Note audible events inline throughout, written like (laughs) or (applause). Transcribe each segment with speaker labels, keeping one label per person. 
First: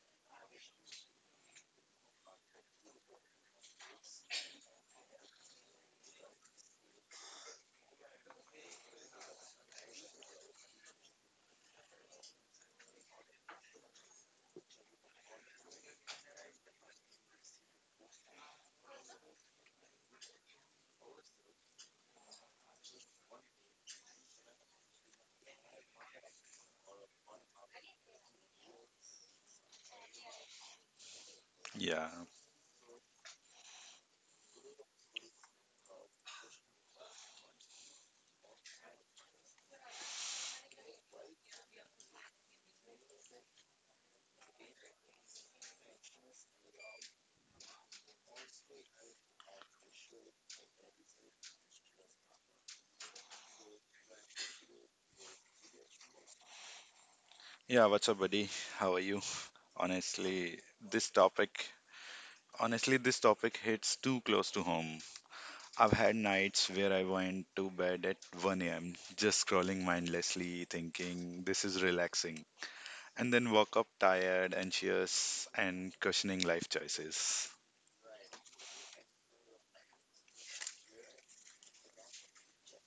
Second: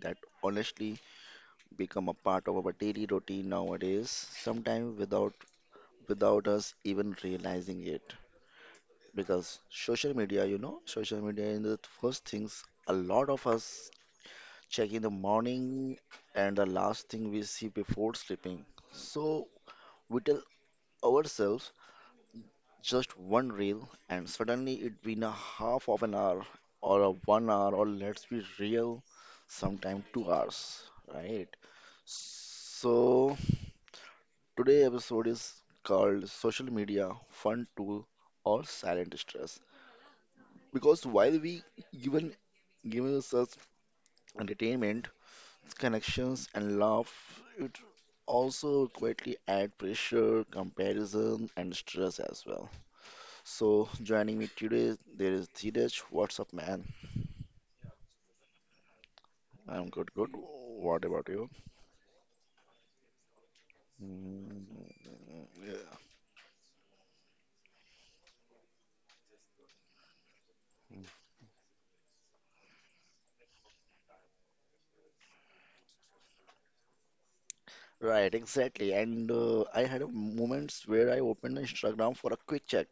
Speaker 1: that honestly become a part of our daily routine nowadays, sometimes without us even realizing it. Because social media, you know, social media is the first things a lot of us check in the morning and the last thing we see before sleeping. So we tell ourselves just one reel and suddenly it been a half of an hour or a 1 hour or let's be real sometime 2 hours, right?
Speaker 2: Yeah.
Speaker 1: So today episode is called social media fun tool or silent stress because while we given given us entertainment, connections and laugh, it also quietly add pressure, comparison and stress as well. So joining me today, there is Dheeraj. What's up, man?
Speaker 2: Yeah, what's up, buddy? How are you?
Speaker 1: I'm good, good.
Speaker 2: Honestly,
Speaker 1: What
Speaker 2: this
Speaker 1: about you?
Speaker 2: topic this topic hits too close to home.
Speaker 1: Mm, yeah.
Speaker 2: I've had nights where I went to bed at 1 a.m. just scrolling mindlessly, thinking this is relaxing, and then woke up tired, anxious, and questioning life choices.
Speaker 1: Right, exactly. And I had a moments where I opened Instagram for a quick check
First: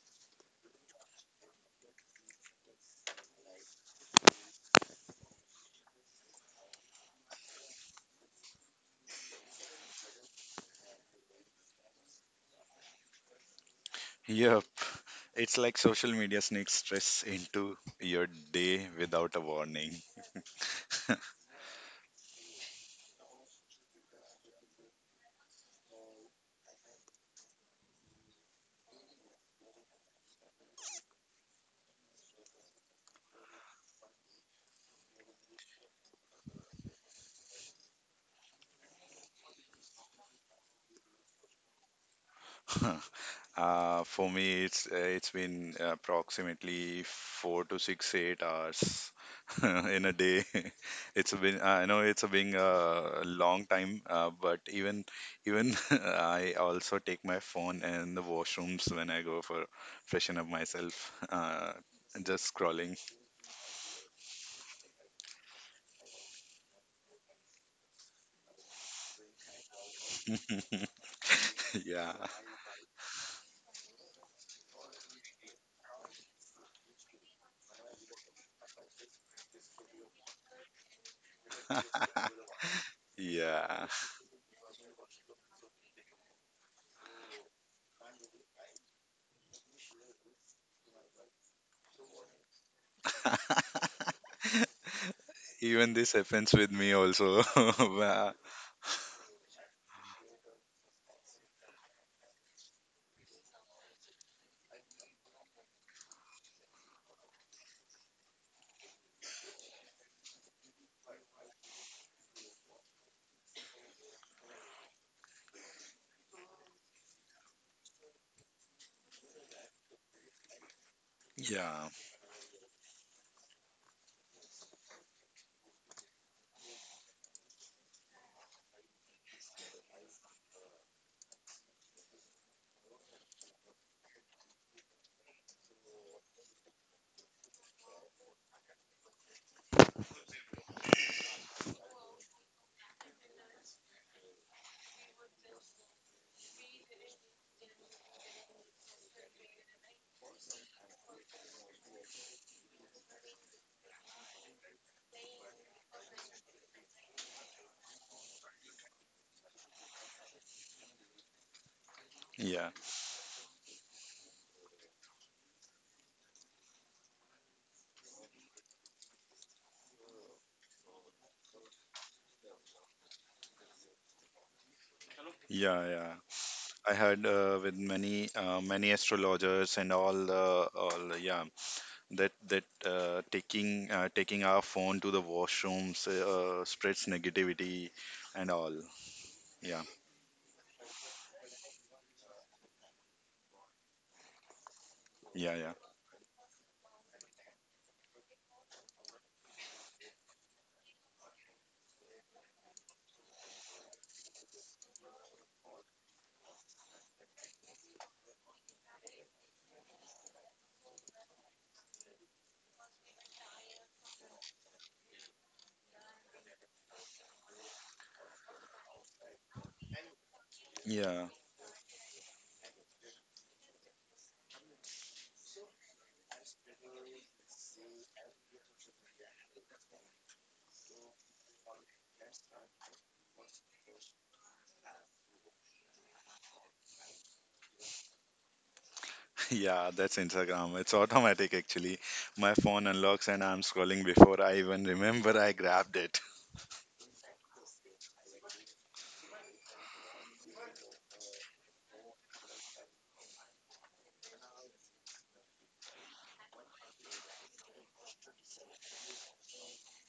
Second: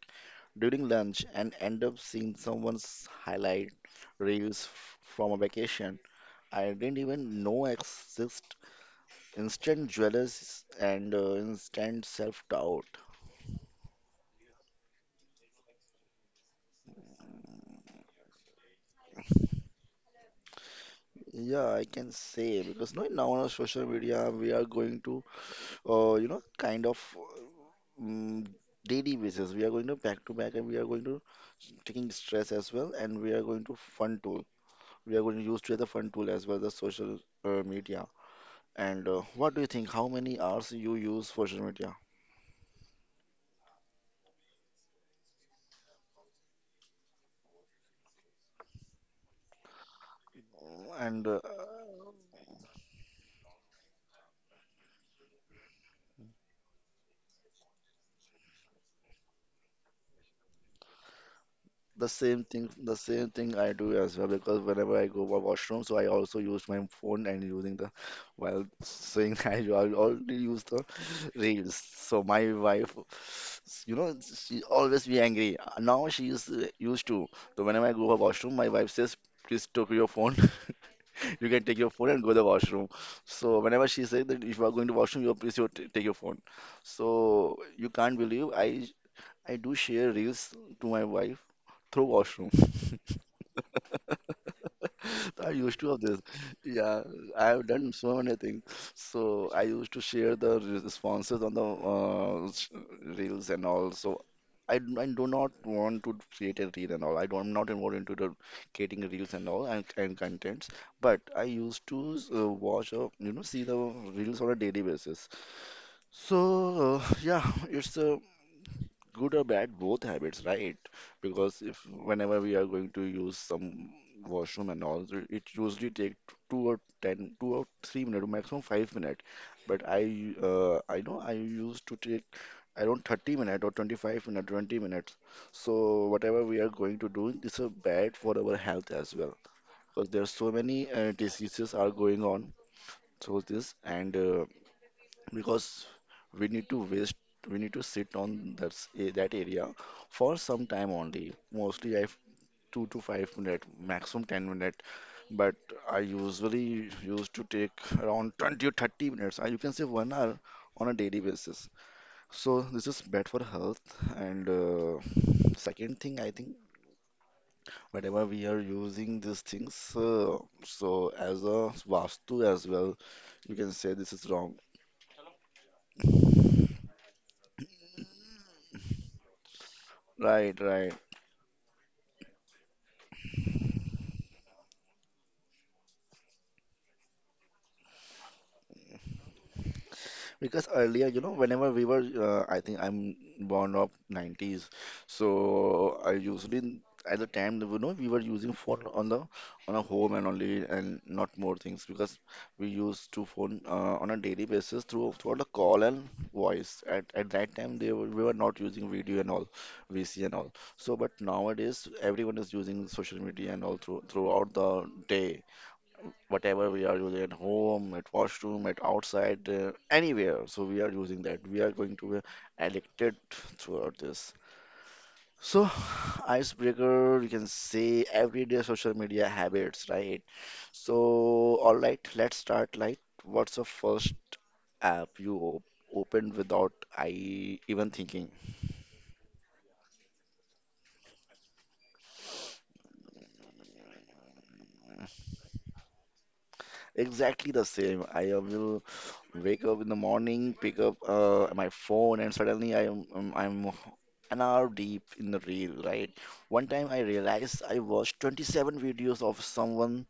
Speaker 1: during lunch and end up seeing someone's highlight reels from a vacation. I didn't even know exist. Instant jealous and instant self-doubt.
Speaker 2: Yep. It's like social media sneaks stress into your day without a warning.
Speaker 1: Yeah, I can say because no, now on our social media we are going to you know, kind of mm daily basis. We are going to back and we are going to taking stress as well and we are going to fun tool. We are going to use to the fun tool as well, the social media. And what do you think? How many hours you use social media?
Speaker 2: (laughs) For me, it's been approximately 4 to 6 8 hours (laughs) in a day. (laughs) It's
Speaker 1: And
Speaker 2: been I know it's been a long time, but even (laughs) I also take my phone and the washrooms when I go for freshen up myself. Just scrolling.
Speaker 1: The same thing I do as well because whenever I go for washroom, so I also use my phone and using the while saying (laughs) I already use the
Speaker 2: (laughs)
Speaker 1: reels.
Speaker 2: Yeah,
Speaker 1: So my wife, you know, she always be angry. Now she is used to. So whenever I go for washroom, my wife says, "Please take your phone. (laughs) You can take your phone and go to the washroom."
Speaker 2: yeah.
Speaker 1: So whenever she says that if you are going to washroom, you please you take your phone. So you can't believe I do share reels to my wife through washroom.
Speaker 2: (laughs)
Speaker 1: (laughs) I
Speaker 2: Even
Speaker 1: used
Speaker 2: this
Speaker 1: to have this.
Speaker 2: happens with me
Speaker 1: Yeah,
Speaker 2: also. (laughs)
Speaker 1: I have done
Speaker 2: Where-
Speaker 1: so many things. So I used to share the responses on the reels and all. So I do not want to create a reel and all. I don't, I'm not involved into the creating reels and all and contents. But I used to watch or you know see the reels on a daily basis. So yeah, it's a good or bad, both habits, right?
Speaker 2: yeah,
Speaker 1: Because if whenever we are going to use some washroom and all, so it usually take two or ten, 2 or 3 minutes, maximum 5 minutes. I know I used to take around 30 minutes or 25 minutes, 20 minutes. So whatever we are going to do, it's a bad for our health as well, because there are so many diseases are going on. So this and because we need to waste we need to sit on that that area for some time only. Mostly I have 2 to 5 minute, maximum 10 minute. But I usually used to take around 20 or 30 minutes, you can say 1 hour on a daily basis.
Speaker 2: yeah,
Speaker 1: So this is bad for health. And second thing I think whenever we are using these things, uh, so as a vastu as well, you can say this is wrong,
Speaker 2: yeah, yeah. I heard, with many astrologers, and
Speaker 1: right,
Speaker 2: all,
Speaker 1: right.
Speaker 2: yeah, that taking our phone to the washrooms, spreads negativity and all. Yeah,
Speaker 1: Because earlier, you know, whenever we were, I think I'm born of 90s,
Speaker 2: yeah, yeah,
Speaker 1: so I usually at the time, you know, we were using phone on the on a home and only and not more things because we used to phone on a daily basis through throughout the call and voice. At that time, they were, we were not using video and all, VC and all. So, but nowadays, everyone is using social media and all throughout the day whatever we are using at home, at washroom, at outside, anywhere. So we are using
Speaker 2: yeah.
Speaker 1: that. We are going to be addicted throughout this. So, (sighs) icebreaker, you can say everyday social media habits, right? So, all right, let's start. Like, what's the first app you op opened without I even thinking?
Speaker 2: (laughs) Yeah, that's Instagram, it's automatic actually. My phone unlocks and I'm scrolling before I even remember I grabbed it.
Speaker 1: Exactly the same. I will. Wake up in the morning, pick up my phone, and suddenly I'm an hour deep in the reel, right? One time I realized I watched 27 videos of someone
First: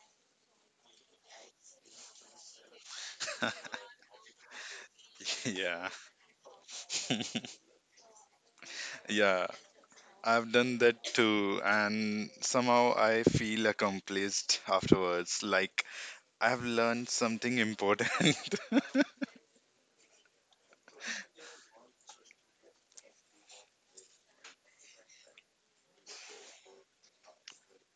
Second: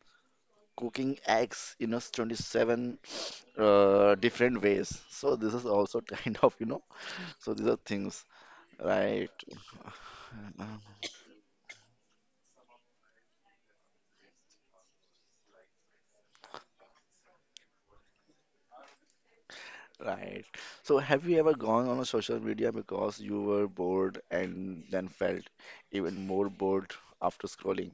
Speaker 1: cooking eggs in a 27
Speaker 2: (laughs)
Speaker 1: different ways. So this is
Speaker 2: Yeah.
Speaker 1: also (laughs) kind of, you know, so
Speaker 2: (laughs)
Speaker 1: these are things, right?
Speaker 2: Yeah, I've done
Speaker 1: (sighs)
Speaker 2: that too, and somehow I feel accomplished afterwards, like I've learned something important. (laughs)
Speaker 1: Right. So have you ever gone on a social media because you were bored and then felt even more bored after scrolling?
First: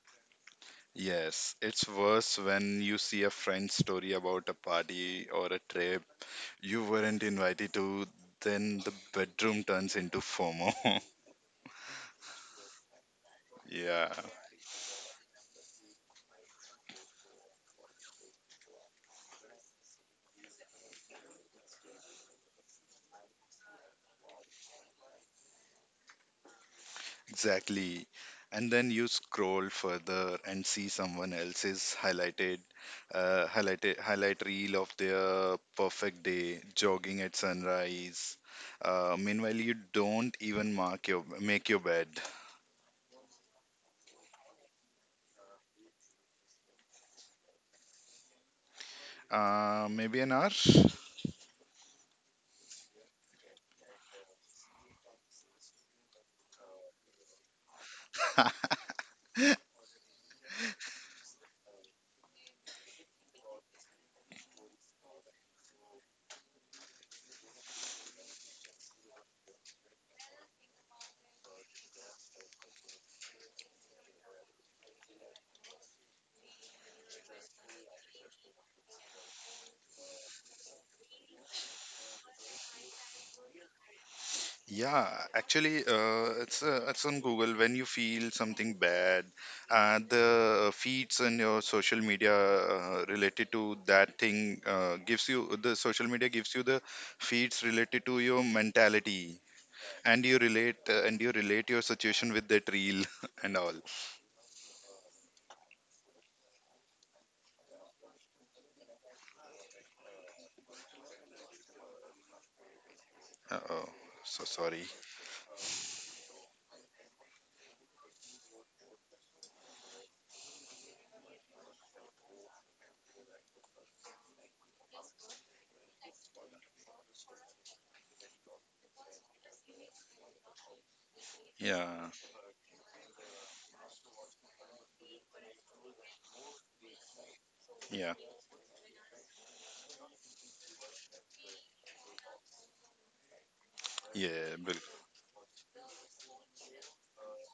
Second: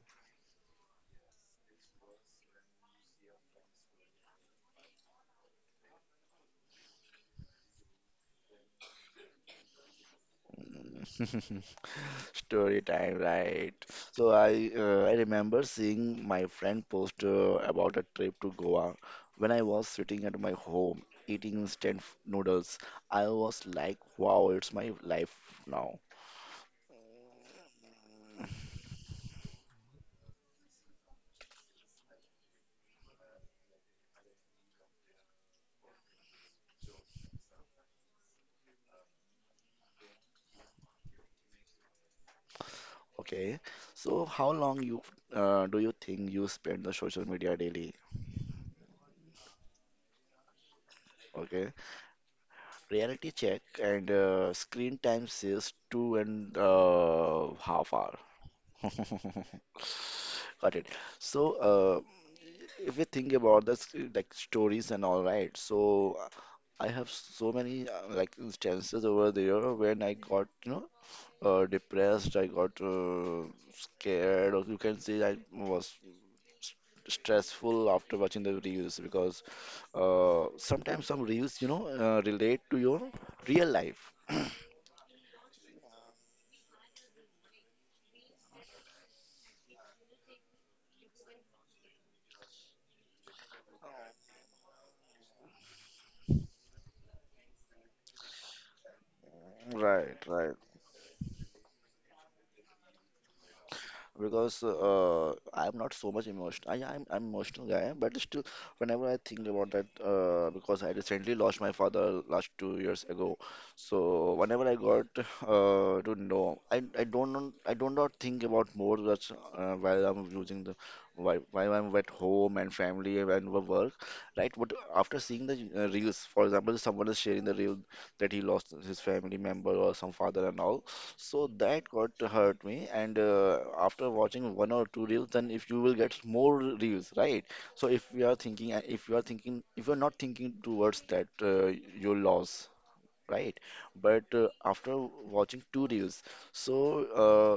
Speaker 2: Yes, it's worse when you see a friend's story about a party or a trip you weren't invited to, then the bedroom turns into FOMO. (laughs)
Speaker 1: (laughs) Story time, right?
Speaker 2: Yeah,
Speaker 1: So I remember seeing my friend post about a trip to Goa when I was sitting at my home eating instant noodles. I was like, wow, it's my life now.
Speaker 2: exactly. And then you scroll further and see someone else's highlight reel of their perfect day, jogging at sunrise. Meanwhile, you don't even mark your make your bed.
Speaker 1: Okay. So how long you do you think you spend the social media daily?
Speaker 2: Maybe an hour.
Speaker 1: Okay. Reality check and screen time says two and half hour.
Speaker 2: (laughs)
Speaker 1: (laughs) Got it. So, if we think about this like stories and all, right? So uh, I have so many like instances over there when I got you know depressed, I got scared or you can say i was s- stressful after watching the reels because sometimes some reels you know relate to your real life,
Speaker 2: Yeah, actually, it's on Google. When you feel something bad, the feeds and your social media, related to that thing, gives you the feeds related to your mentality,
Speaker 1: right,
Speaker 2: and you
Speaker 1: right.
Speaker 2: relate uh, and you relate your situation with that reel (laughs) and all.
Speaker 1: Because I'm not so much emotional. I'm emotional guy, but still, whenever I think about that, because I recently lost my father last 2 years ago,
Speaker 2: Uh-oh,
Speaker 1: so
Speaker 2: so
Speaker 1: whenever I
Speaker 2: sorry.
Speaker 1: got to know, I don't know- I do not think about more much while I'm using the while I'm at home and family and work, right? But after seeing the reels, for example, someone is sharing the reel that he lost his family member or some father and all, so that got
Speaker 2: Yeah,
Speaker 1: to hurt me, and after watching one or two reels, then if you will get more reels, right? So if
Speaker 2: yeah,
Speaker 1: you are thinking, if you are not thinking towards that, your loss, right? But
Speaker 2: yeah,
Speaker 1: after watching two reels, so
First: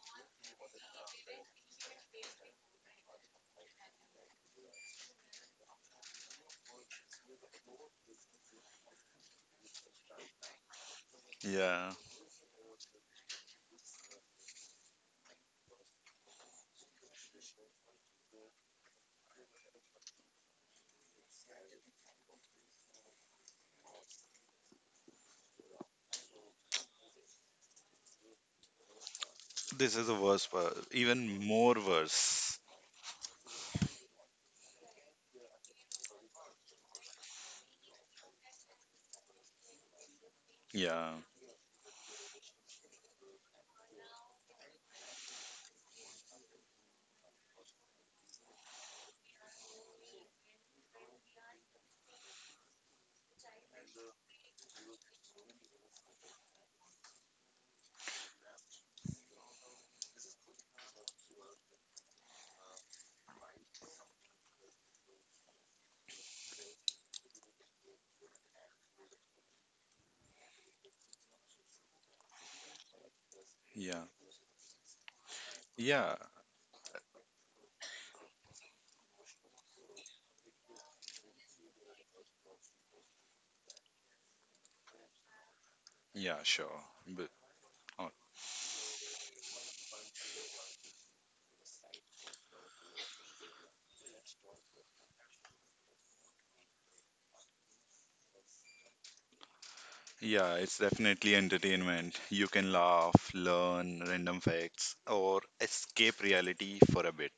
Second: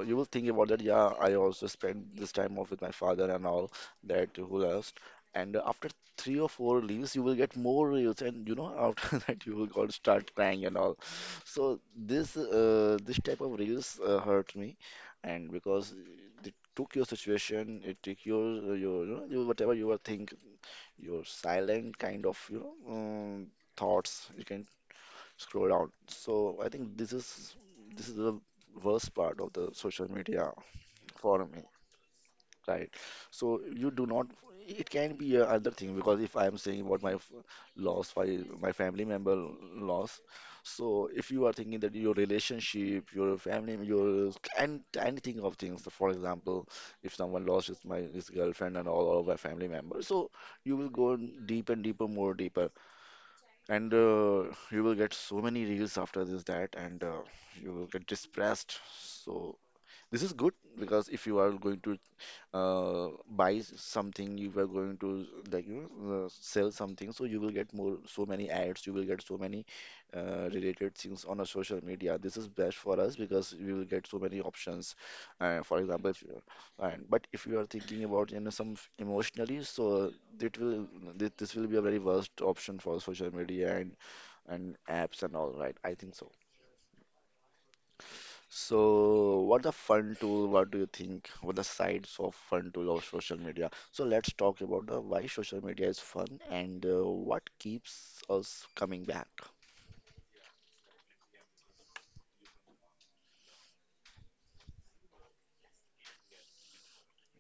Speaker 1: you will think about that. Yeah, I also spent this time off with my father and all that who lost. And after three or four reels, you will get more reels, and you know after (laughs) that you will go start crying and all. So
Speaker 2: yeah.
Speaker 1: this type of reels hurt me, and because it took your situation, it took your you know your whatever you were thinking your silent kind of you know thoughts you can scroll down. So I think this is the worst part of the
Speaker 2: This is
Speaker 1: social
Speaker 2: the worst
Speaker 1: media
Speaker 2: part, even
Speaker 1: for me,
Speaker 2: more worse.
Speaker 1: right? So you do not. It can be a other thing because if I am saying what loss, my family member loss. So
Speaker 2: Yeah.
Speaker 1: if you are thinking that your relationship, your family, your and anything of things. For example, if someone lost his girlfriend and all of my family members, so you will go deep and deeper, more deeper. And you will get so many reels after this, that, and you will get depressed. So this is good because if you are going to something, you are going to like you know sell something, so you will get more, so many ads, you will get so many related things on a social media. This is best for us because we will
Speaker 2: Yeah,
Speaker 1: get so many options. For example,
Speaker 2: yeah,
Speaker 1: if you, and but if you are thinking about you know some emotionally, so it will this will be a very worst option for social media, and apps and all, right? I think so.
Speaker 2: yeah, sure. But, uh,
Speaker 1: So, what the fun tool? What do you think? What the sides of fun tool of social media? So let's talk about the why social media is fun and what keeps us coming back.
Speaker 2: yeah, it's definitely entertainment. You can laugh, learn random facts, or escape reality for a bit.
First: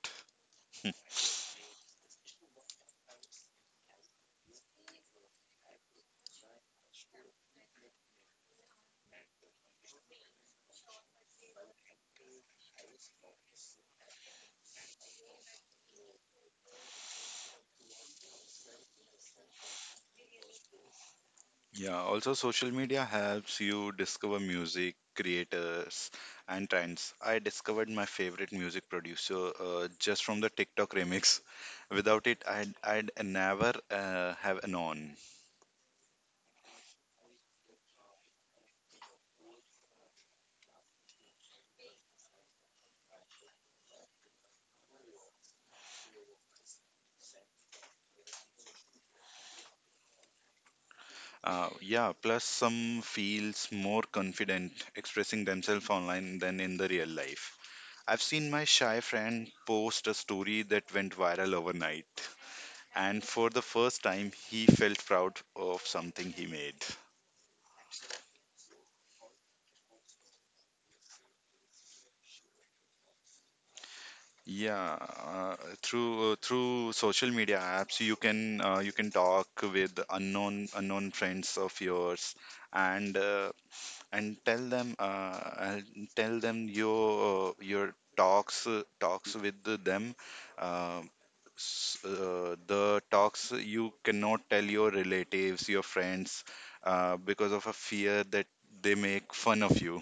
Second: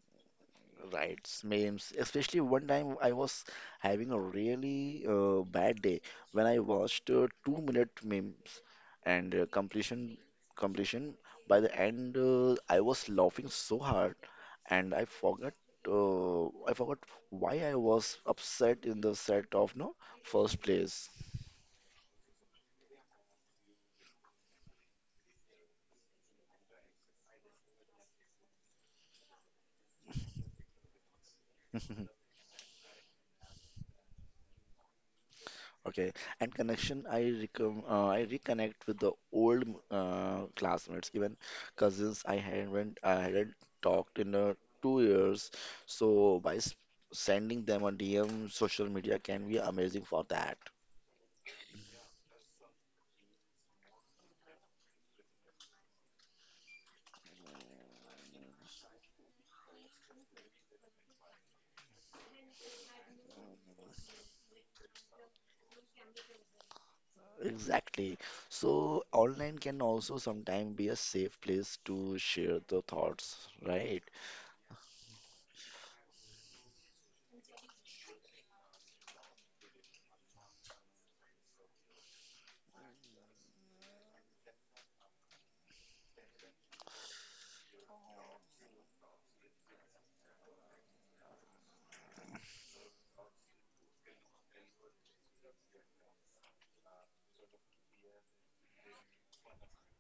Speaker 1: Right, memes. Especially one time I was having a really bad day when I watched 2 minute memes and completion by the end, I was laughing so hard and I forgot why I was upset in the set of no first place.
Speaker 2: Yeah, also, social media helps you discover music creators and trends. I discovered my favorite music producer just from the TikTok remix. Without
Speaker 1: (laughs)
Speaker 2: it, I'd never have known.
Speaker 1: Okay, and connection, I reconnect with the old classmates, even cousins I hadn't talked in 2 years. So by s sending them a DM, social media can be amazing for that.
Speaker 2: Yeah, plus some feels more confident expressing themselves online than in the real life. I've seen my shy friend post a story that went viral overnight, and for the first time, he felt proud of something he made.
Speaker 1: Exactly. So online can also sometimes be a safe place to share the thoughts, right?
Speaker 2: Yeah, through social media apps, you can talk with unknown friends of yours, and uh, and tell them your talks with them, uh, the talks you cannot tell your relatives, your friends, because of a fear that they make fun of you.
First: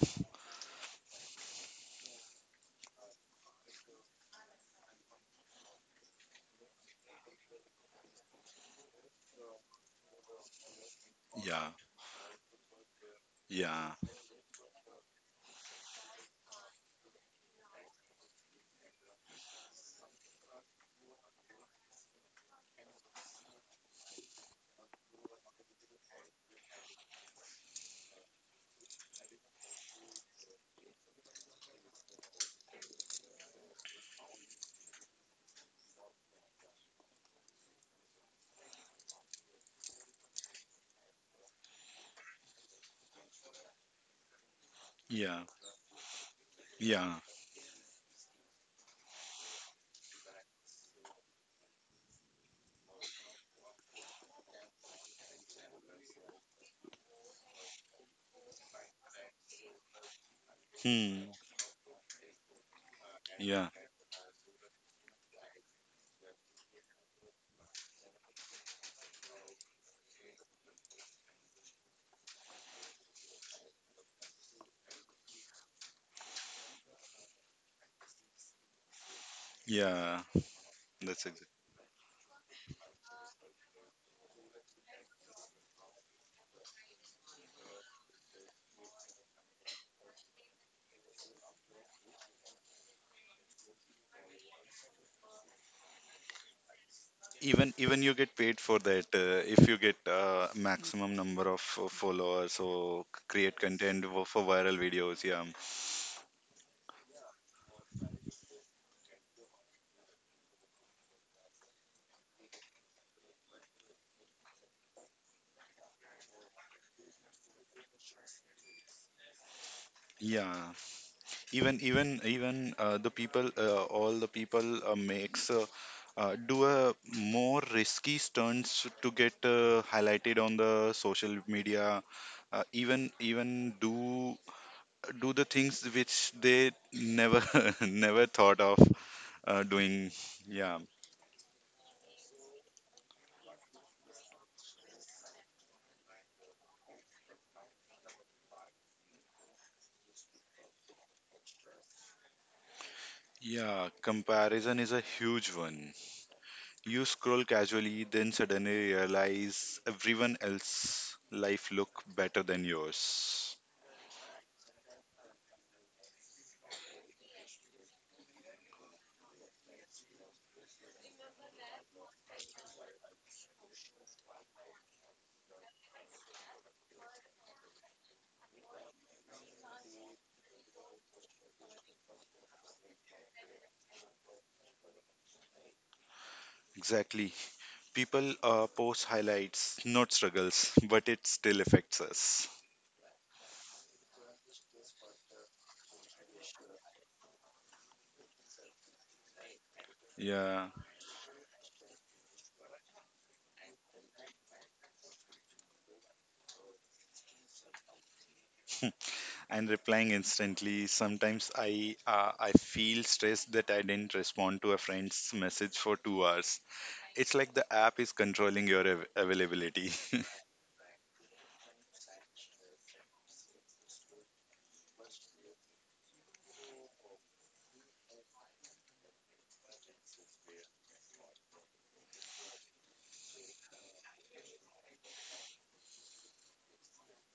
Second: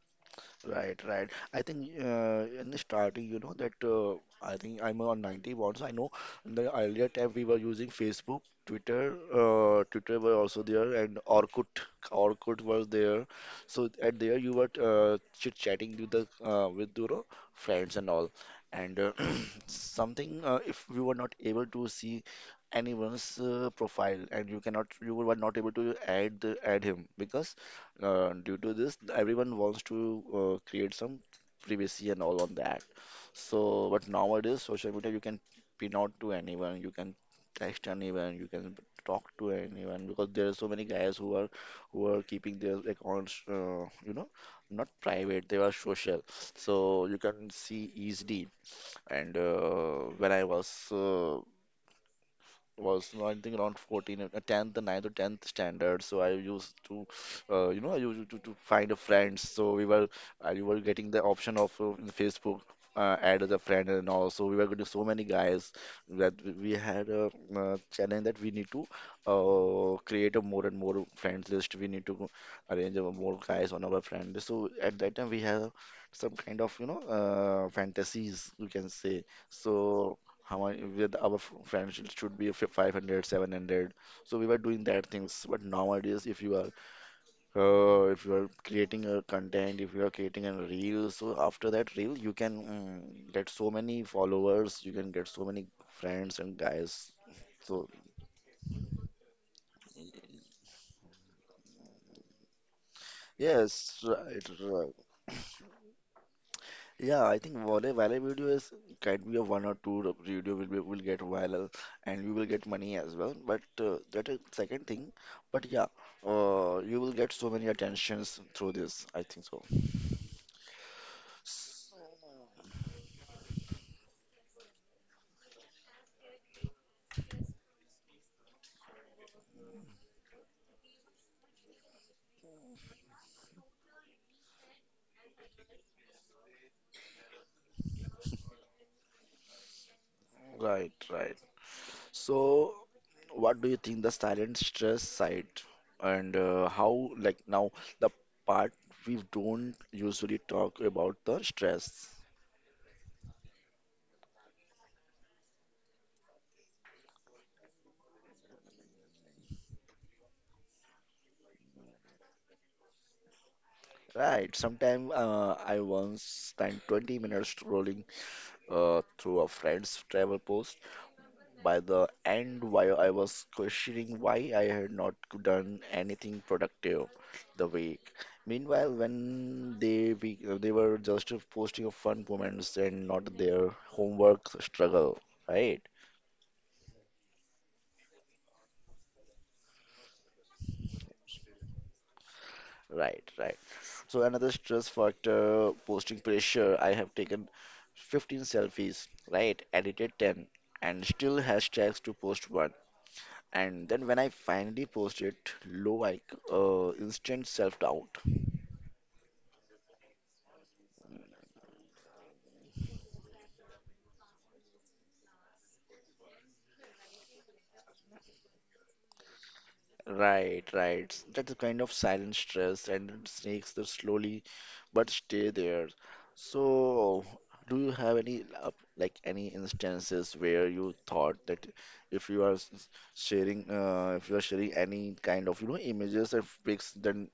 Speaker 1: Right, right. I think in the starting, you know that I think I'm on 91, so I know the earlier time we were using Facebook, Twitter, Twitter were also there, and
Speaker 2: Yeah,
Speaker 1: Orkut, Orkut was there. So
Speaker 2: yeah,
Speaker 1: at there you were chit-chatting with the with your friends and all, and something if you were not able to see anyone's profile and you were not able to add add him because due to this everyone wants to create some privacy and all on that. So but nowadays social media you can pin out to anyone, you can text anyone, you can talk to anyone because there are so many guys who are keeping their accounts, not
Speaker 2: yeah,
Speaker 1: private, they are social. So
Speaker 2: yeah.
Speaker 1: you can see easily. And when I was no, I think around 14, 10th, ninth or 10th standard. So I used to, I used to find a friend. So we were, I we were getting the
Speaker 2: Hmm.
Speaker 1: option of in Facebook add as a
Speaker 2: Yeah,
Speaker 1: friend and all. So we were getting so many guys that we had a challenge that we need to create a more and more friends list. We need to arrange a more guys on our friend list. So at that time we have some kind of, fantasies, you can say. So
Speaker 2: yeah.
Speaker 1: how much with
Speaker 2: That's
Speaker 1: our
Speaker 2: exactly.
Speaker 1: friends it should be fi- 500 700. So we were doing that things, but nowadays if you are creating a content, if you are creating a reel, so after that reel you can get so many followers, you can get so many friends and guys.
Speaker 2: even
Speaker 1: So
Speaker 2: even you get paid for that, if you get maximum number of followers or create
Speaker 1: yes,
Speaker 2: content, for
Speaker 1: right,
Speaker 2: viral
Speaker 1: right.
Speaker 2: videos. Yeah.
Speaker 1: Yeah, I think what a viral video is, can be a one or two video will be will get viral and you will get money as well. But that is second thing. But yeah, you will get so many attentions through this, I think so.
Speaker 2: Yeah, even
Speaker 1: S-
Speaker 2: even even all the people, makes do a more risky stunts to get highlighted on the social media. Even do the things which they never (laughs) never thought of doing. Yeah,
Speaker 1: Right, right. So, what do you think the silent stress side, and how, like, now the part we don't usually talk about the stress.
Speaker 2: yeah. Comparison is a huge one. You scroll casually, then suddenly realize everyone else' life look better than yours.
Speaker 1: Right. Sometime I once spent 20 minutes scrolling through a friend's travel post. By the end, while I was questioning why I had not done anything productive the week. Meanwhile, when they were just posting of fun moments and not their homework struggle, right?
Speaker 2: Exactly. People, post highlights, not struggles, (laughs) but it still affects us.
Speaker 1: Right, right. So another stress factor, posting pressure. I have taken 15 selfies, right? Edited 10
Speaker 2: Yeah.
Speaker 1: and still hashtags to post one. And then when I finally post it, low like, instant self-doubt.
Speaker 2: (laughs) And replying instantly. Sometimes I feel stressed that I didn't respond to a friend's message for 2 hours. It's like the app is controlling your availability. (laughs)
Speaker 1: Right, right. That's a kind of silent stress and it snakes that slowly but stay there. So, do you have any like any instances where you thought that if you are s- sharing if you are sharing any kind of, you know, images and pics, then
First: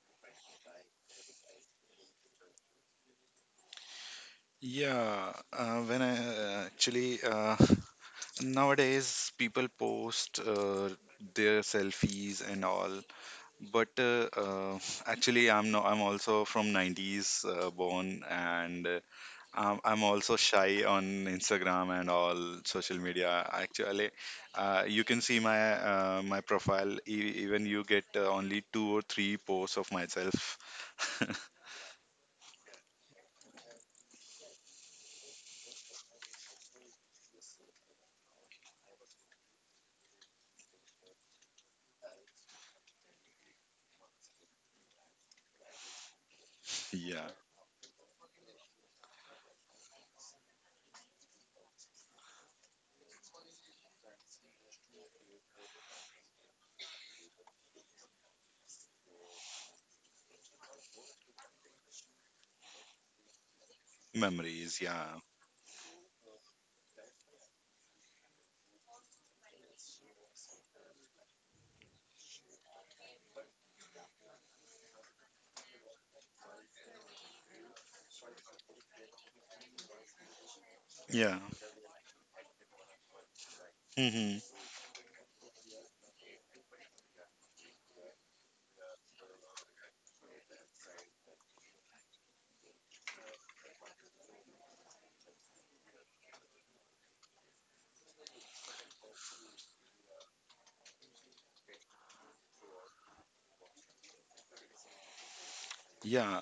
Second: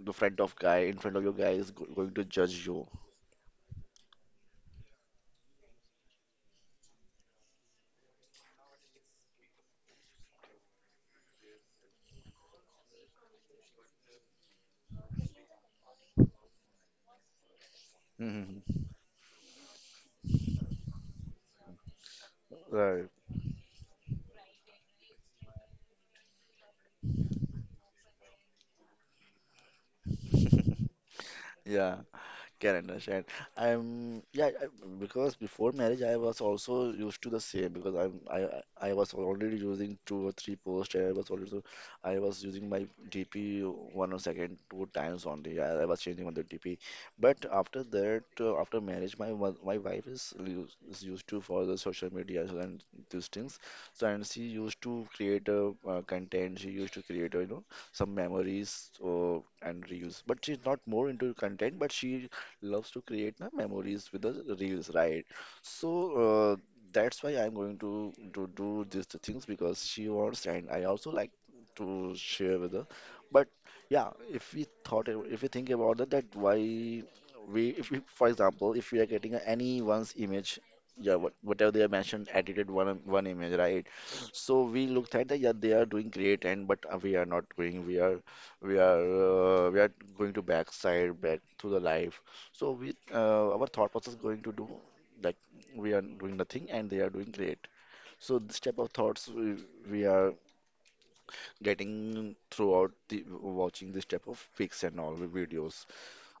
Speaker 1: the friend of guy in front of your guy is go going to judge you.
Speaker 2: Yeah. When I Actually, nowadays people post their selfies and all, but actually, I'm no I'm also from 90s, born, and
Speaker 1: (laughs)
Speaker 2: I'm also shy on Instagram and all social
Speaker 1: Right.
Speaker 2: media actually. You can see my profile, even you get only two or three posts of myself.
Speaker 1: Yeah. Can understand. I'm yeah I, because before marriage I was also used to the same because I'm I was already using 2 or 3 posts and I was also I was using my DP one or second 2 times only. I was changing on the DP,
Speaker 2: (laughs) Yeah.
Speaker 1: but after that after marriage my wife is used to for the social media and these things. So and she used to create a content. She used to create, some memories or and reels, but she's not more into content, but she loves to create na, memories with the
Speaker 2: Memories.
Speaker 1: reels,
Speaker 2: Yeah,
Speaker 1: right? So uh, that's why I'm going to do these two things because she wants, and I also like to share with her. But yeah, if we thought, if we think about that, that why we, if we, for example, if we are getting anyone's image, yeah, what,
Speaker 2: yeah.
Speaker 1: whatever they have mentioned, edited one one image, right?
Speaker 2: Hmm.
Speaker 1: So we looked at that, yeah, they are doing great, and but we are not going. We are going to backside back to the life. So we, our thought process going to do like, we are doing nothing and they are doing great. So this type of thoughts we are getting throughout the watching this type of pics and all the videos.
Speaker 2: Yeah.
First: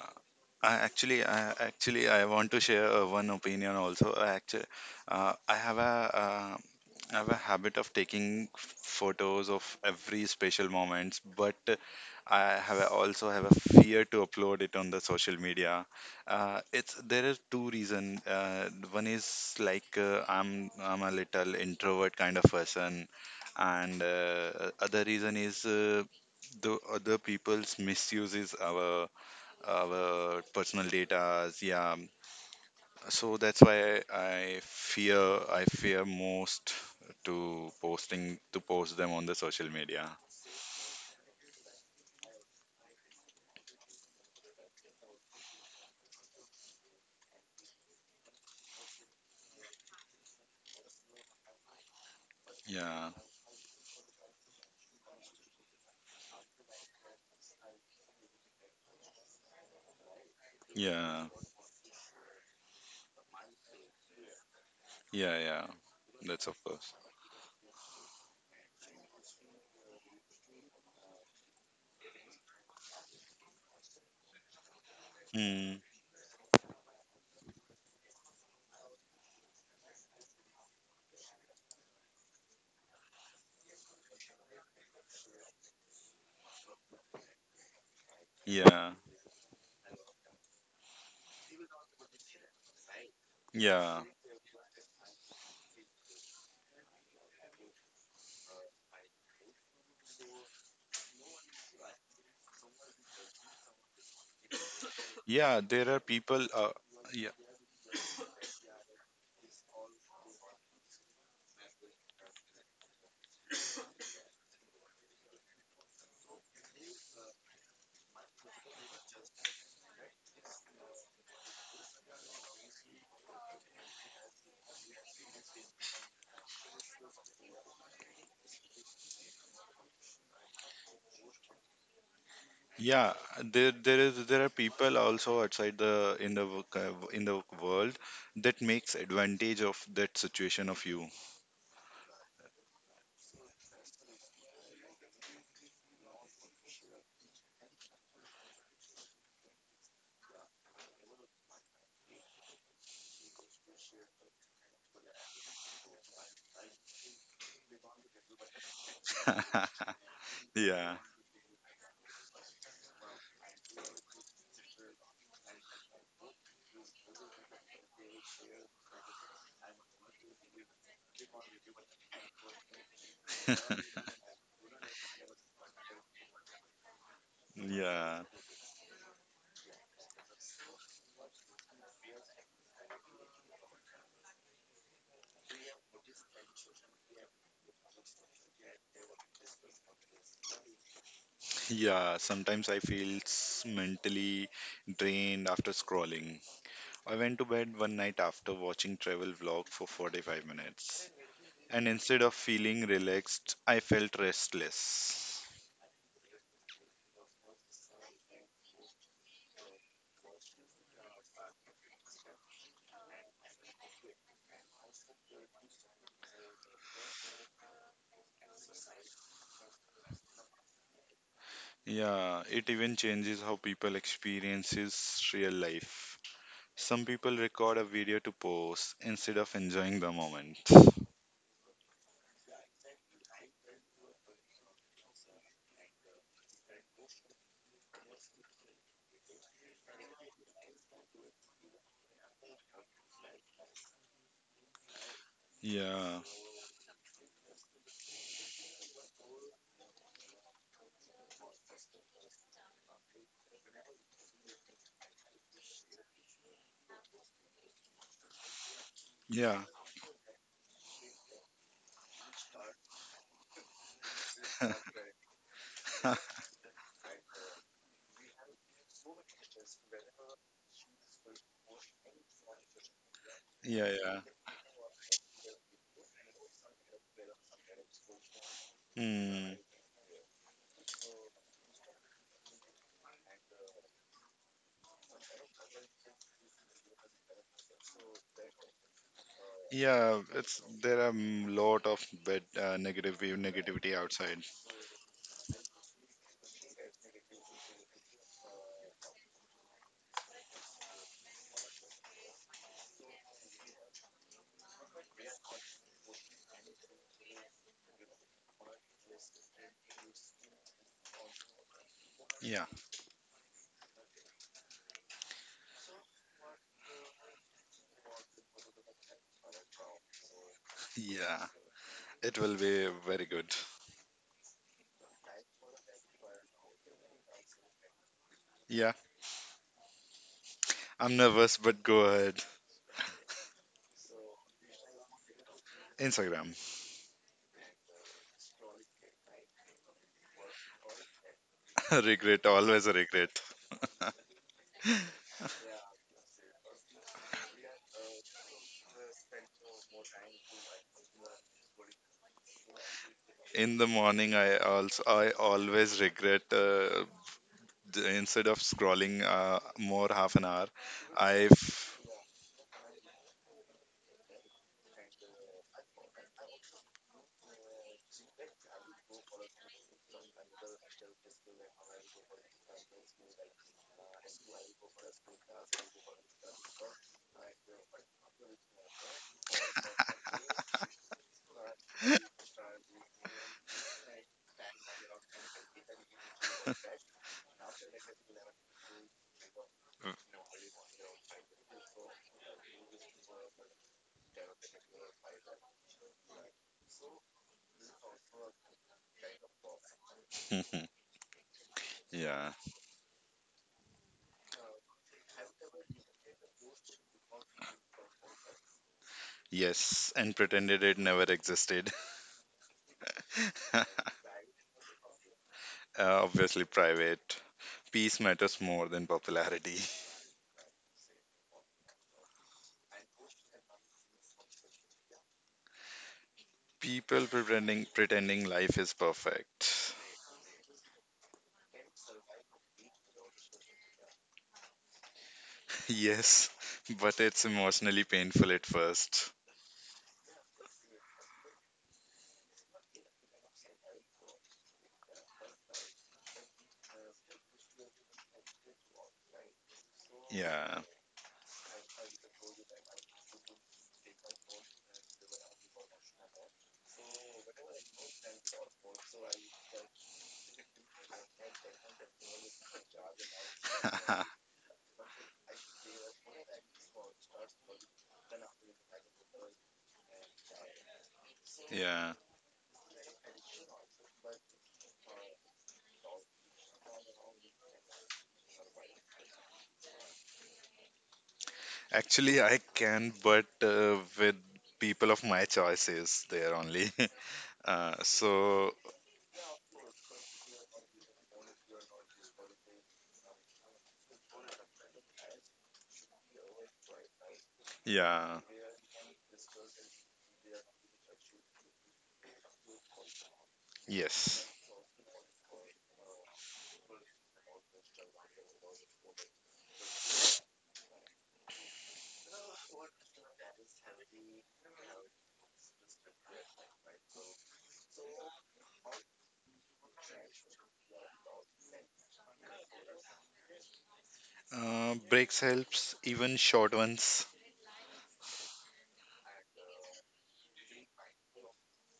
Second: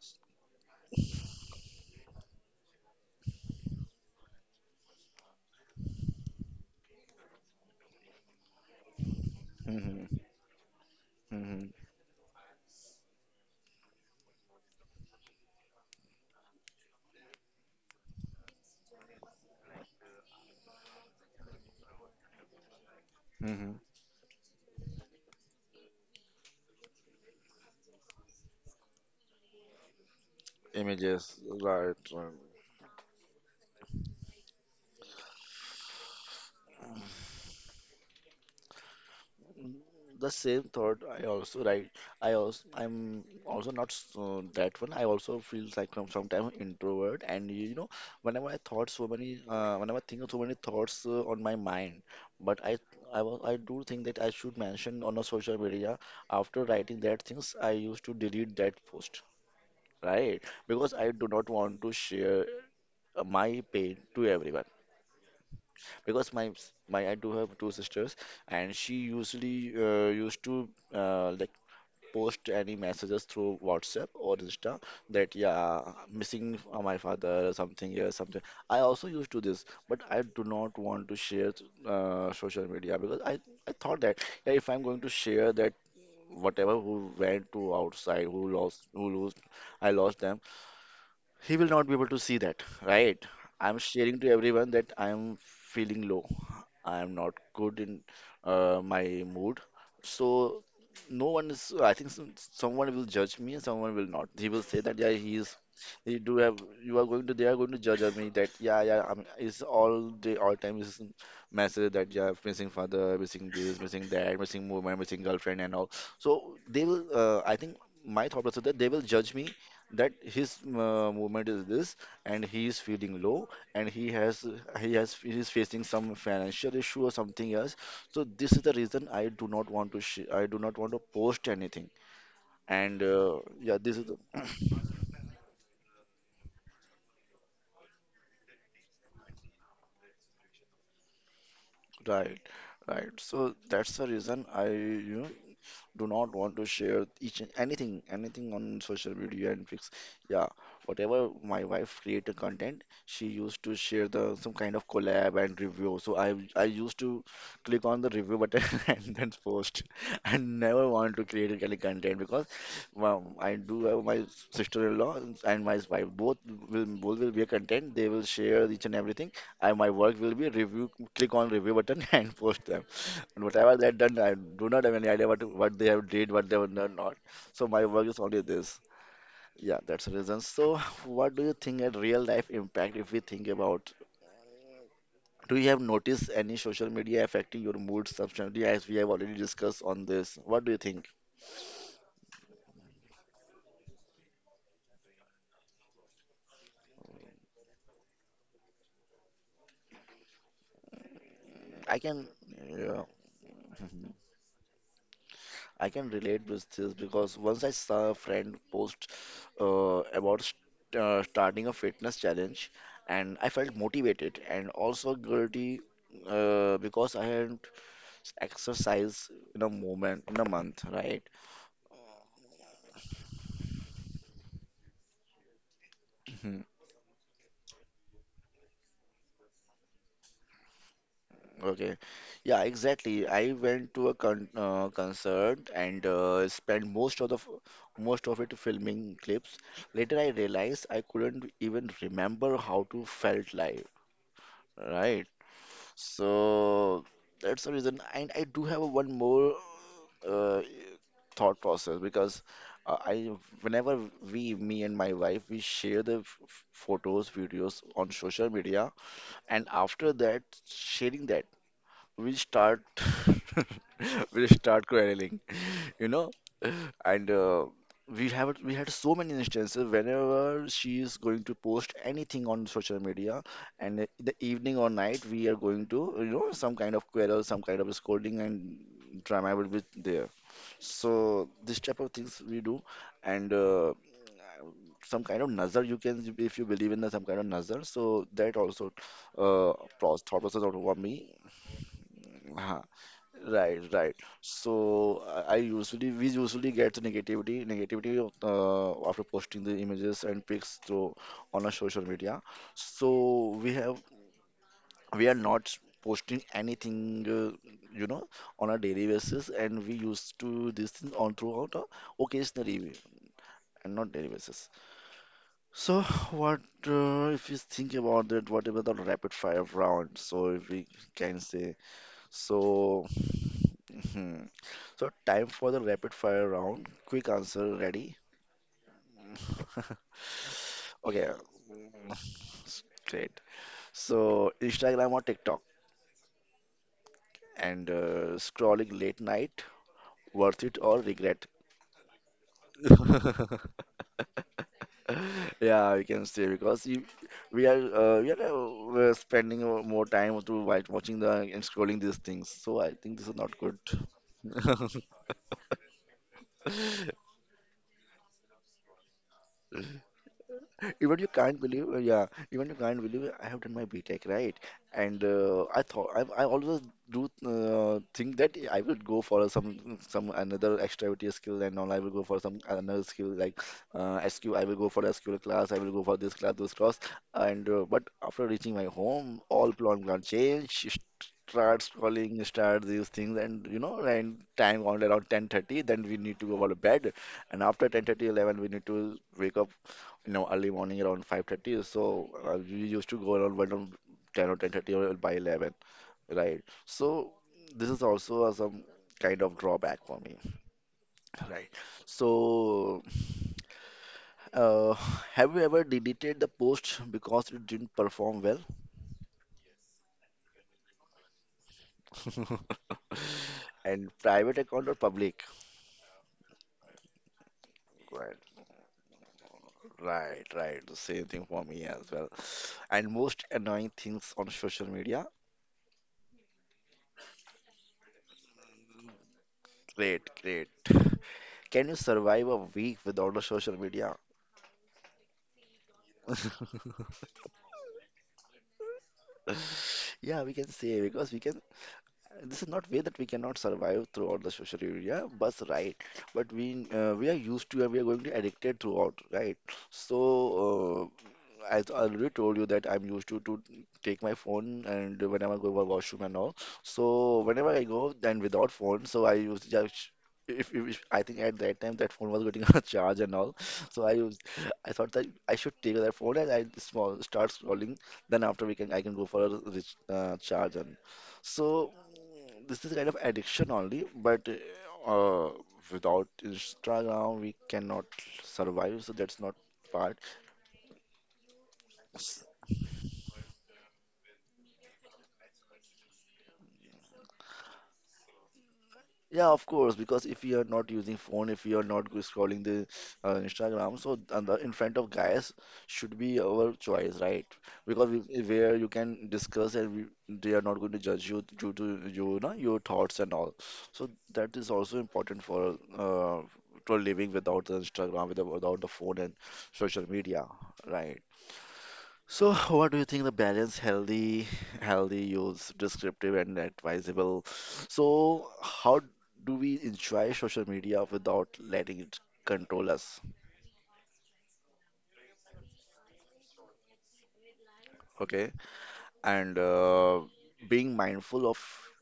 Speaker 2: I want to share one opinion also. I actually, uh, I have a, uh, I have a habit of taking photos of
Speaker 1: hmm
Speaker 2: every special moments, but
Speaker 1: hmm
Speaker 2: also have a fear to upload it on the social media. It's There are two reasons. One is, like, I'm a little introvert kind of person,
Speaker 1: hmm
Speaker 2: and other reason is the other people's misuses our personal
Speaker 1: Images,
Speaker 2: data.
Speaker 1: right?
Speaker 2: Yeah,
Speaker 1: Right.
Speaker 2: so that's why I fear most, to post them on the social
Speaker 1: Mm,
Speaker 2: media.
Speaker 1: The same thought I also, right, I also I'm also not so that one. I also feel like I'm sometimes introvert and, you know, whenever I thought so many whenever I think of so many thoughts on my mind. But
Speaker 2: Yeah,
Speaker 1: I do think that I should mention on a social media. After writing that things I used to delete that post, right? Because I
Speaker 2: yeah,
Speaker 1: do not want to share my pain to everyone.
Speaker 2: yeah, yeah.
Speaker 1: Because
Speaker 2: That's of course.
Speaker 1: my, I do have 2 sisters and she usually used to like post any messages through WhatsApp or Insta, that
Speaker 2: Mm.
Speaker 1: yeah, missing my father, something here, something. I also used to this, but I do not want to share social media because I thought that yeah, if I'm going to share that, whatever who went to outside, who lost,
Speaker 2: Yeah,
Speaker 1: who lose, I lost them, he will not be able to see that, right? I'm
Speaker 2: yeah,
Speaker 1: sharing to everyone that I am feeling low, I am not good in my mood. So no one is. I think some, someone will judge me, and someone will not. He will say that yeah, he is.
Speaker 2: yeah. There are
Speaker 1: He do
Speaker 2: people,
Speaker 1: have. You are going
Speaker 2: yeah,
Speaker 1: to. They are going to judge of me that yeah, yeah. I'm, it's all day, all time is message that yeah, missing father, missing this, missing that, missing movement, missing girlfriend, and all. So they will. I think my thought process that they will judge me, that his movement is this, and he is feeling low, and he is facing some financial issue or something else. So this is the reason I do not want to post anything. And
Speaker 2: yeah. there
Speaker 1: yeah, this
Speaker 2: there
Speaker 1: is the
Speaker 2: is there are
Speaker 1: (coughs)
Speaker 2: people also outside, the in the wo- in the world, that makes advantage of that situation of you.
Speaker 1: (clears throat) right, right. So that's the reason, I, you know, do not want to share each and anything, on social media and fix. Yeah, whatever my wife created content, she used to share the some kind of collab and review. So I used to click on the review button (laughs) and then post. I
Speaker 2: (laughs)
Speaker 1: never
Speaker 2: Yeah.
Speaker 1: want to create any content because well, I do have my sister-in-law and my wife. Both will be a content. They will share each and everything. I, my work will be review. Click on review button (laughs) and post them. And whatever
Speaker 2: (laughs)
Speaker 1: they had done, I do not have any idea what they have did, what they have done not. So my work is
Speaker 2: Yeah.
Speaker 1: only this. Yeah, that's the reason. So what do you think at real life impact if we think about? Do you have noticed any social media affecting your mood substantially as we have already discussed on this? What do you think?
Speaker 2: Yeah, sometimes I feel mentally drained after scrolling. I went to bed one night after watching travel vlog for 45 minutes. And
Speaker 1: I
Speaker 2: instead
Speaker 1: can,
Speaker 2: of feeling
Speaker 1: yeah.
Speaker 2: relaxed, I felt restless.
Speaker 1: I can relate with this because once I saw a friend post starting a fitness challenge, and I felt motivated and also guilty because I hadn't exercised in a month, right?
Speaker 2: Yeah, it even changes how people experiences real life.
Speaker 1: Mhm.
Speaker 2: Some people record a video to post instead of enjoying the moment.
Speaker 1: Okay. Yeah, exactly. I went to a concert and spent most of it filming clips. Later, I realized I couldn't even remember how to felt like, right?
Speaker 2: Yeah.
Speaker 1: So that's the reason. And I do have one more uh, thought process because uh, I, whenever me and my wife, we share photos, videos on social media,
Speaker 2: Yeah.
Speaker 1: and after that, sharing that we start (laughs) we start
Speaker 2: (laughs)
Speaker 1: quarreling, you know. And we had so many instances, whenever she is going to post anything on social media
Speaker 2: Yeah,
Speaker 1: and
Speaker 2: yeah.
Speaker 1: in the evening or night, we are going to, you know, some kind of quarrel, some kind of scolding and
Speaker 2: Hmm.
Speaker 1: drama will be there. So this type of things we do. And some kind of nazar, you can, if you believe in the some kind of nazar, so that also uh,
Speaker 2: Yeah,
Speaker 1: thought process
Speaker 2: it's
Speaker 1: out over
Speaker 2: there are,
Speaker 1: me,
Speaker 2: lot of bad,
Speaker 1: huh?
Speaker 2: negative
Speaker 1: Right,
Speaker 2: negativity
Speaker 1: right.
Speaker 2: outside.
Speaker 1: So I usually we usually get the negativity of, after posting the images and pics through on our social media. So we have, we are not posting anything, on a daily basis, and we used to this thing on throughout a
Speaker 2: Yeah,
Speaker 1: occasionally, and not daily basis. So what, if you think about that? What about the rapid fire round? So if we can
Speaker 2: yeah,
Speaker 1: say
Speaker 2: it will be
Speaker 1: so,
Speaker 2: very good.
Speaker 1: hmm. So time for the rapid fire round. Quick answer, ready?
Speaker 2: Yeah,
Speaker 1: (laughs)
Speaker 2: I'm
Speaker 1: Okay,
Speaker 2: nervous, but go ahead.
Speaker 1: s- great. So, Instagram or TikTok?
Speaker 2: Instagram.
Speaker 1: And Scrolling late night, worth it or regret?
Speaker 2: (laughs) Regret, always a regret.
Speaker 1: (laughs)
Speaker 2: (laughs)
Speaker 1: Yeah, we can say because we're spending more time to while watching the and scrolling these things. So I think this is not good.
Speaker 2: In the morning,
Speaker 1: (laughs)
Speaker 2: I always regret. Instead of scrolling more, half an hour,
Speaker 1: Even you can't
Speaker 2: I've
Speaker 1: believe, yeah, even you can't believe I have done my BTech, right? And I thought I always do think that I will go for some another extraverted skill and all. I will go for some another skill like SQ. I will go for SQL class. I will go for this class, those class. And but after reaching my home, all plan gone change. Start scrolling, start these things, and you know, and time on around 10:30. Then we need to go to bed and after 10:30, 11 we need to wake up, you know, early morning around 5:30. So we used to go around 1 on 10 or 10:30 or by 11, right? So this is also a some kind of drawback for me,
Speaker 2: (laughs)
Speaker 1: right?
Speaker 2: yeah,
Speaker 1: So uh, have you ever deleted the post because it didn't perform well?
Speaker 2: yes, and pretended it never existed. (laughs) uh,
Speaker 1: And private account or public?
Speaker 2: Obviously, private. Peace matters
Speaker 1: right
Speaker 2: more than popularity.
Speaker 1: right, the same thing for me as well. And most annoying things on social media?
Speaker 2: People Pretending life is perfect. (laughs)
Speaker 1: Great, great. Can you survive a week without the social media?
Speaker 2: Yes, but it's emotionally painful at first.
Speaker 1: Yeah, we can say because we can. This is not way that we cannot survive throughout the social media, but right. But we are used to and we are going to addicted throughout, right? So
Speaker 2: Yeah.
Speaker 1: uh, as I already told you that I'm used to take my phone and whenever I go to washroom and all. So whenever I go then without phone, so I use just if I think at that time that phone was getting (laughs) a charge and all, so I used
Speaker 2: (laughs)
Speaker 1: I thought that I should take that phone and I small start scrolling. Then after we can I can go for a rich, charge and so
Speaker 2: Yeah.
Speaker 1: mm, this is kind of addiction only, but. Uh, Without Instagram, we cannot survive, so that's not part.
Speaker 2: Actually, I can, but, with people of my choices there only. (laughs) So,
Speaker 1: Yeah, of course, because if you are not using phone, if you are not scrolling the Instagram, so and the in front of guys should be our choice, right? Because
Speaker 2: Yeah.
Speaker 1: where you can discuss and we, they are not going to judge you due to you know your thoughts and all. So
Speaker 2: Yes.
Speaker 1: that is also important for living without the Instagram, without the phone and social media, right? So, (laughs) what do you think the balance healthy use, descriptive and advisable? So, how do we enjoy social media without letting it control us?
Speaker 2: Breaks helps, even short ones.
Speaker 1: Okay, and being mindful of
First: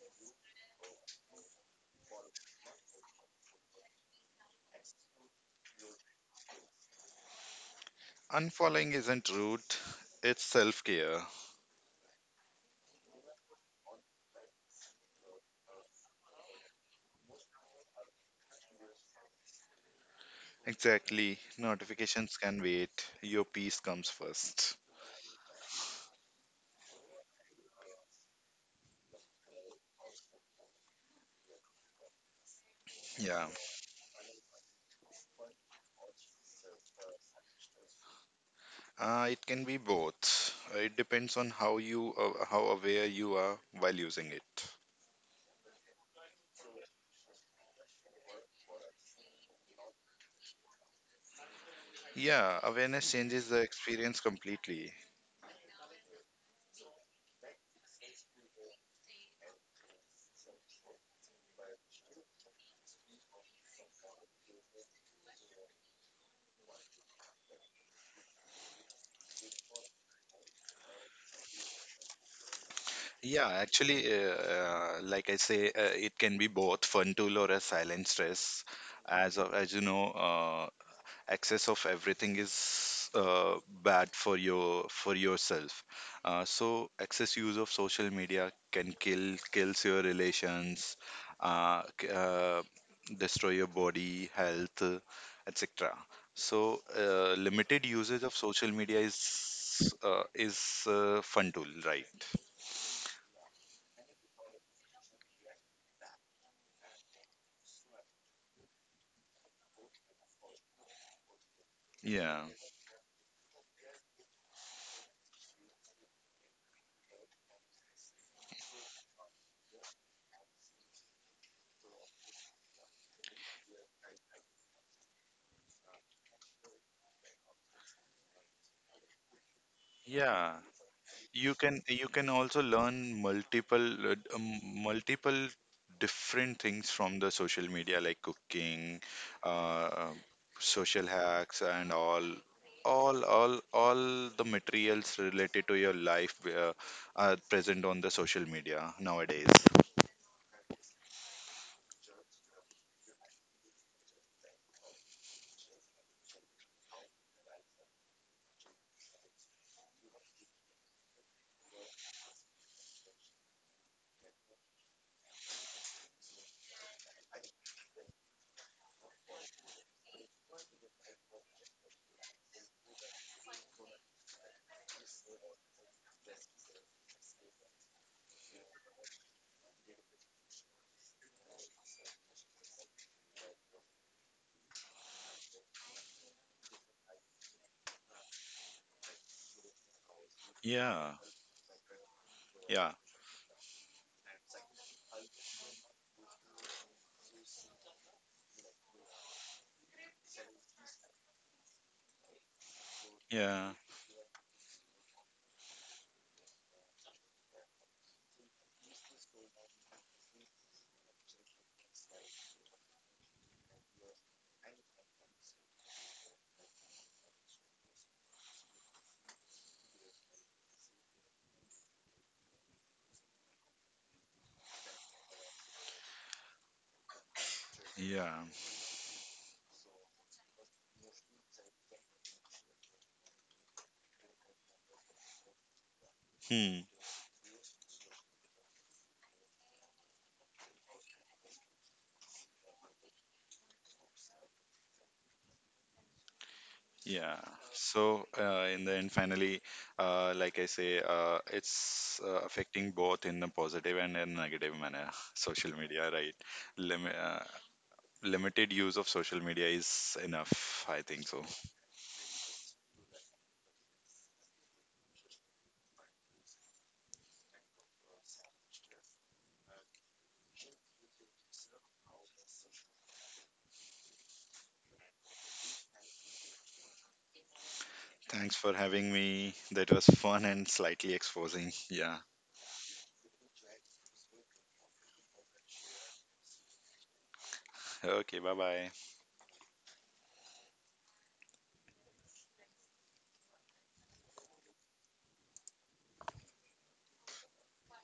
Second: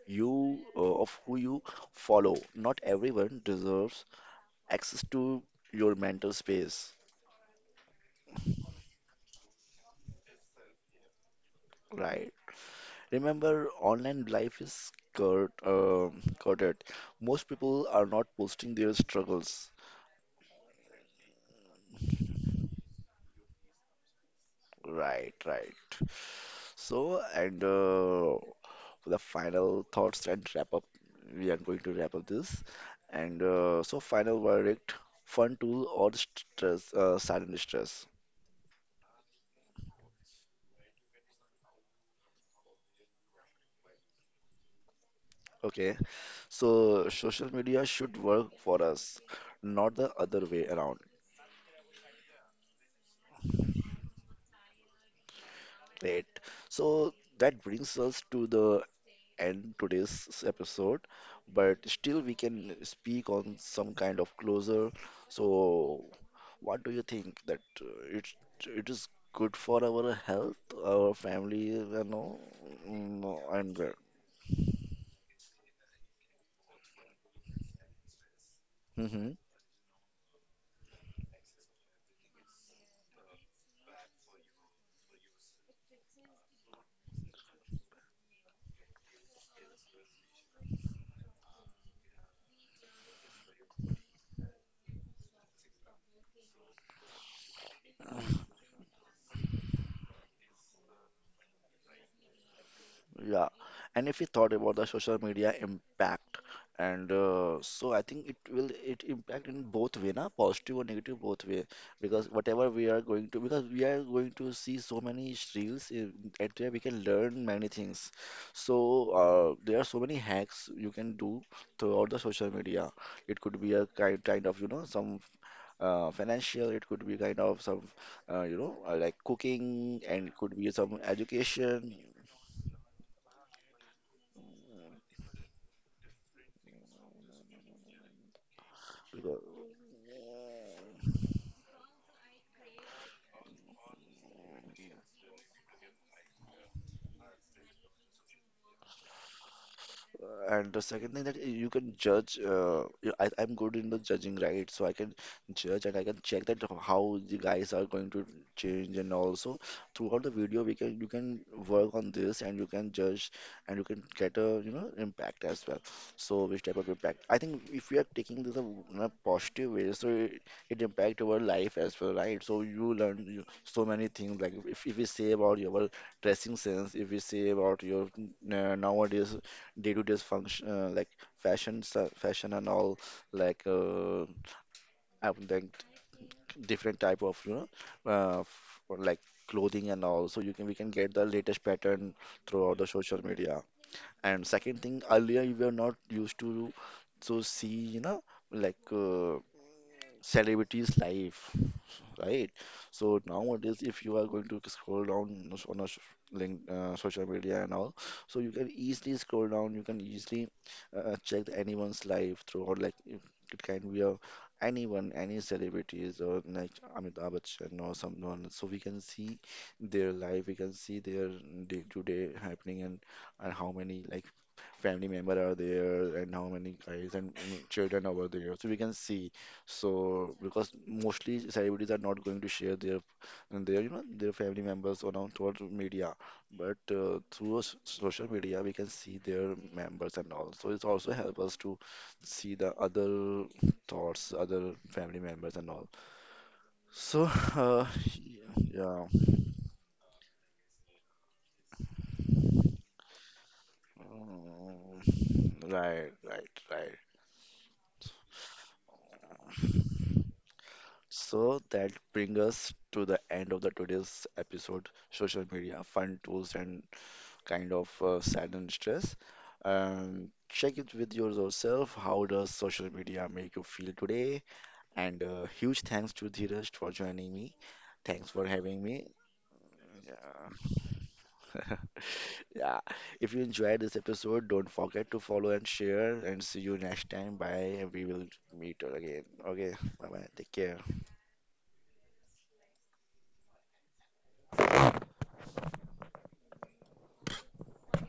Speaker 1: of who you follow. Not everyone deserves access to your mental space,
Speaker 2: Unfollowing isn't rude, it's self care.
Speaker 1: right? Remember, online life is curated. Most people are not posting their struggles.
Speaker 2: Exactly. Notifications can wait. Your peace comes first.
Speaker 1: Right, right. So, and the final thoughts and wrap up. We are going to wrap up this. And
Speaker 2: Yeah.
Speaker 1: so, final verdict: fun tool or sudden stress.
Speaker 2: It can be both. It depends on how aware you are while using it.
Speaker 1: Okay. So, social media should work for us, not the other way around.
Speaker 2: Yeah, awareness changes the experience completely.
Speaker 1: Right. So that brings us to the end today's episode, but still we can speak on some kind of closure. So, what do you think that it it is good for our health, our family, you know, mm,
Speaker 2: Yeah,
Speaker 1: and
Speaker 2: actually, like I say, it can be both fun tool or a silent stress.
Speaker 1: that?
Speaker 2: As you know, excess of everything is bad for yourself, so excess use of social media can kills your relations, uh, c- uh, destroy your body health, etc. So limited usage of social media is fun tool, right?
Speaker 1: Yeah, and if you thought about the social media impact, and so I think it will it impact in both way, na positive or negative both way, because
Speaker 2: Yeah.
Speaker 1: whatever we are going to, because we are going to see so many reels in, at where we can learn many things. So there are so many hacks you can do throughout the social media. It could be a kind of you know some financial, it could be kind of some you know like cooking, and it
Speaker 2: Yeah.
Speaker 1: could be some
Speaker 2: you can
Speaker 1: education.
Speaker 2: you can also learn multiple different things from the social media, like cooking, uh, um, social hacks and All the materials related to your life are present on the social media nowadays.
Speaker 1: And the second thing that you can judge, I'm good in the judging, right? So I can judge and I can check that how the guys are going to change, and also throughout the video we can you can work on this and you can judge and you can get a you know impact as well. So which type of impact? I think if we are taking this a, in a positive way, so it impact our life as well, right? So you learn you, so many things. Like if we say about your dressing sense, if we say about your nowadays day to day function like fashion and all like I would like different type of you know or like clothing and all so you can we can
Speaker 2: Yeah,
Speaker 1: get the latest pattern throughout the
Speaker 2: yeah,
Speaker 1: social media. And second thing earlier we were not used to so see you know like celebrities life, right? So
Speaker 2: yeah,
Speaker 1: nowadays, if you are going to scroll down on a link, social media and all, so you can easily scroll down. You can easily check anyone's life through, or like if it can be a anyone, any celebrities, or like Amitabh Bachchan or someone. So we can see their life. We can see their day-to-day happening and how many like family member are there and how many guys and mm, children over
Speaker 2: yeah.
Speaker 1: there so we can see. So because mostly celebrities are not going to share their you know their family members on our towards media, but
Speaker 2: Hmm.
Speaker 1: through social media we can see their members and all. So it's also help us to see the other thoughts, other family members and all. So (laughs)
Speaker 2: Yeah.
Speaker 1: uh,
Speaker 2: So, in the
Speaker 1: yeah.
Speaker 2: end, finally, like I say, it's affecting both in a positive and a negative
Speaker 1: Um,
Speaker 2: manner. (laughs) Social
Speaker 1: right,
Speaker 2: media, right?
Speaker 1: right, right.
Speaker 2: Lim uh, Limited use of social media is enough, I think so.
Speaker 1: So that brings us to the end of the today's episode, social media, fun tools and kind of sad and stress. Check it with yourself. How does social media make you feel today? And huge thanks to Dheeraj for joining me. Thanks for
Speaker 2: Thanks for
Speaker 1: having me.
Speaker 2: having me. That was fun and
Speaker 1: Yeah.
Speaker 2: slightly exposing. Yeah.
Speaker 1: (laughs) Yeah. If you enjoyed this episode, don't forget to follow and share. And see you next time. Bye. We will
Speaker 2: Okay, bye
Speaker 1: meet
Speaker 2: bye.
Speaker 1: again. Okay. Bye bye. Take care.